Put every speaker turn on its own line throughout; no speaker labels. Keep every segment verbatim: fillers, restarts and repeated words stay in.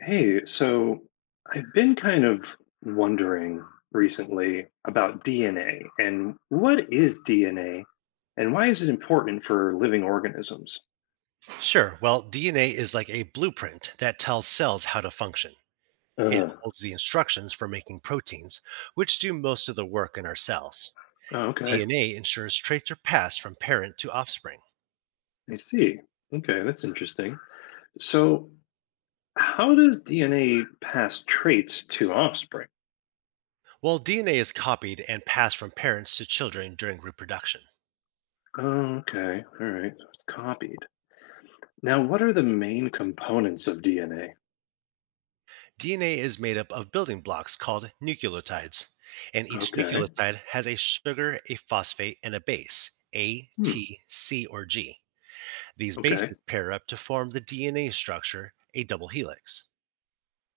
Hey, so I've been kind of wondering recently about D N A, and what is D N A and why is it important for living organisms?
Sure. Well, D N A is like a blueprint that tells cells how to function. It
Uh,
holds the instructions for making proteins, which do most of the work in our cells.
oh, okay.
D N A ensures traits are passed from parent to offspring.
I see. Okay, that's interesting. So, how does D N A pass traits to offspring?
While D N A is copied and passed from parents to children during reproduction,
Oh, okay. All right. So it's copied. Now, what are the main components of D N A?
D N A is made up of building blocks called nucleotides, and each
Okay.
nucleotide has a sugar, a phosphate, and a base, A,
Hmm.
T, C, or G. These
Okay.
bases pair up to form the D N A structure, a double helix.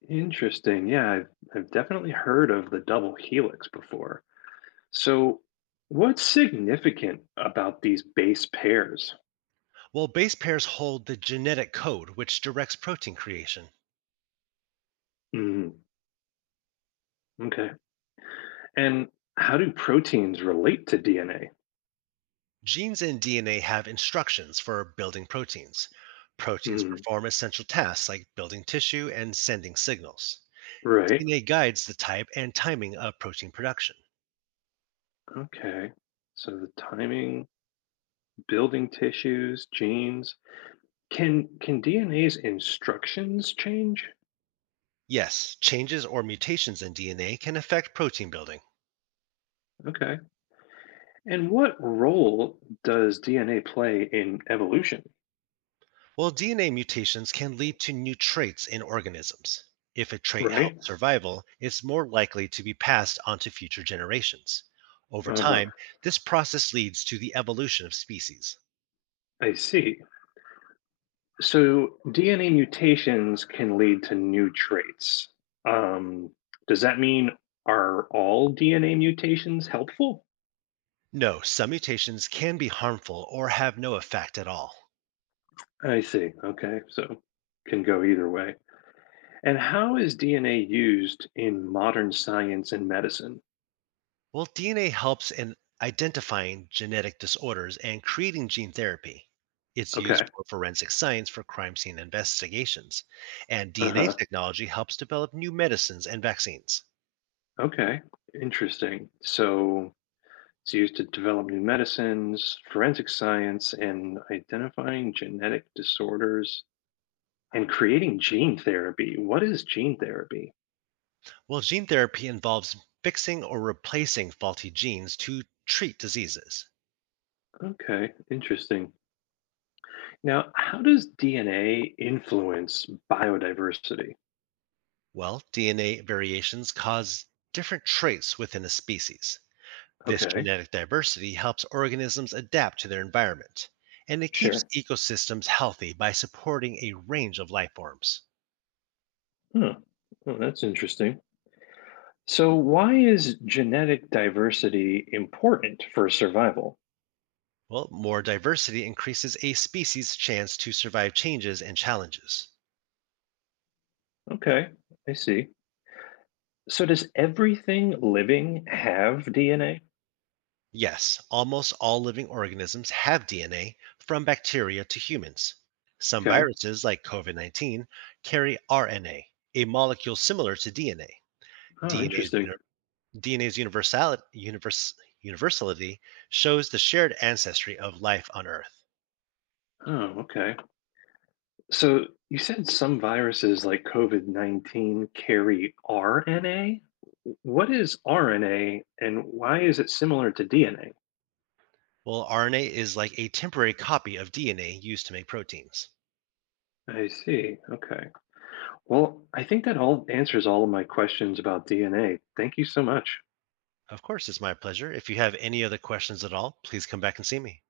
Interesting. Yeah, I've, I've definitely heard of the double helix before. So, what's significant about these base pairs?
While base pairs hold the genetic code which directs protein creation.
Mm, okay. And how do proteins relate to D N A?
Genes and D N A have instructions for building proteins. Proteins
Mm,
perform essential tasks like building tissue and sending signals.
right.
D N A guides the type and timing of protein production.
Okay. So the timing, building tissues, genes. Can can DNA's instructions change?
Yes, changes or mutations in D N A can affect protein building.
Okay. And what role does D N A play in evolution?
Well, D N A mutations can lead to new traits in organisms. If a trait
Right?
helps survival, it's more likely to be passed on to future generations. Over
Uh-huh.
time, this process leads to the evolution of species.
I see. So D N A mutations can lead to new traits. Um, does that mean, are all D N A mutations helpful?
No, some mutations can be harmful or have no effect at all.
I see. Okay. So can go either way. And how is D N A used in modern science and medicine?
Well, D N A helps in identifying genetic disorders and creating gene therapy. It's used
Okay.
for forensic science for crime scene investigations, and
Uh
D N A
huh.
technology helps develop new medicines and vaccines.
Okay. Interesting. So it's used to develop new medicines, forensic science, and identifying genetic disorders and creating gene therapy. What is gene therapy?
Well, gene therapy involves fixing or replacing faulty genes to treat diseases.
Okay, interesting. Now, how does D N A influence biodiversity?
Well, D N A variations cause different traits within a species. This
Okay,
genetic diversity helps organisms adapt to their environment, and it keeps
sure.
ecosystems healthy by supporting a range of life forms.
Huh. Well, that's interesting. So, why is genetic diversity important for survival?
Well, more diversity increases a species' chance to survive changes and challenges.
Okay, I see. So, does everything living have D N A?
Yes, almost all living organisms have D N A from bacteria to humans. Some
Okay.
viruses, like COVID nineteen, carry R N A, a a molecule similar to DNA.
Oh,
DNA's,
interesting.
uni- D N A's universal, universe, universality shows the shared ancestry of life on Earth.
Oh, okay. So you said some viruses like COVID nineteen carry R N A. What is RNA and why is it similar to D N A?
Well, R N A is like a temporary copy of D N A used to make proteins.
I see. Okay. Well, I think that all answers all of my questions about D N A. Thank you so much.
Of course, it's my pleasure. If you have any other questions at all, please come back and see me.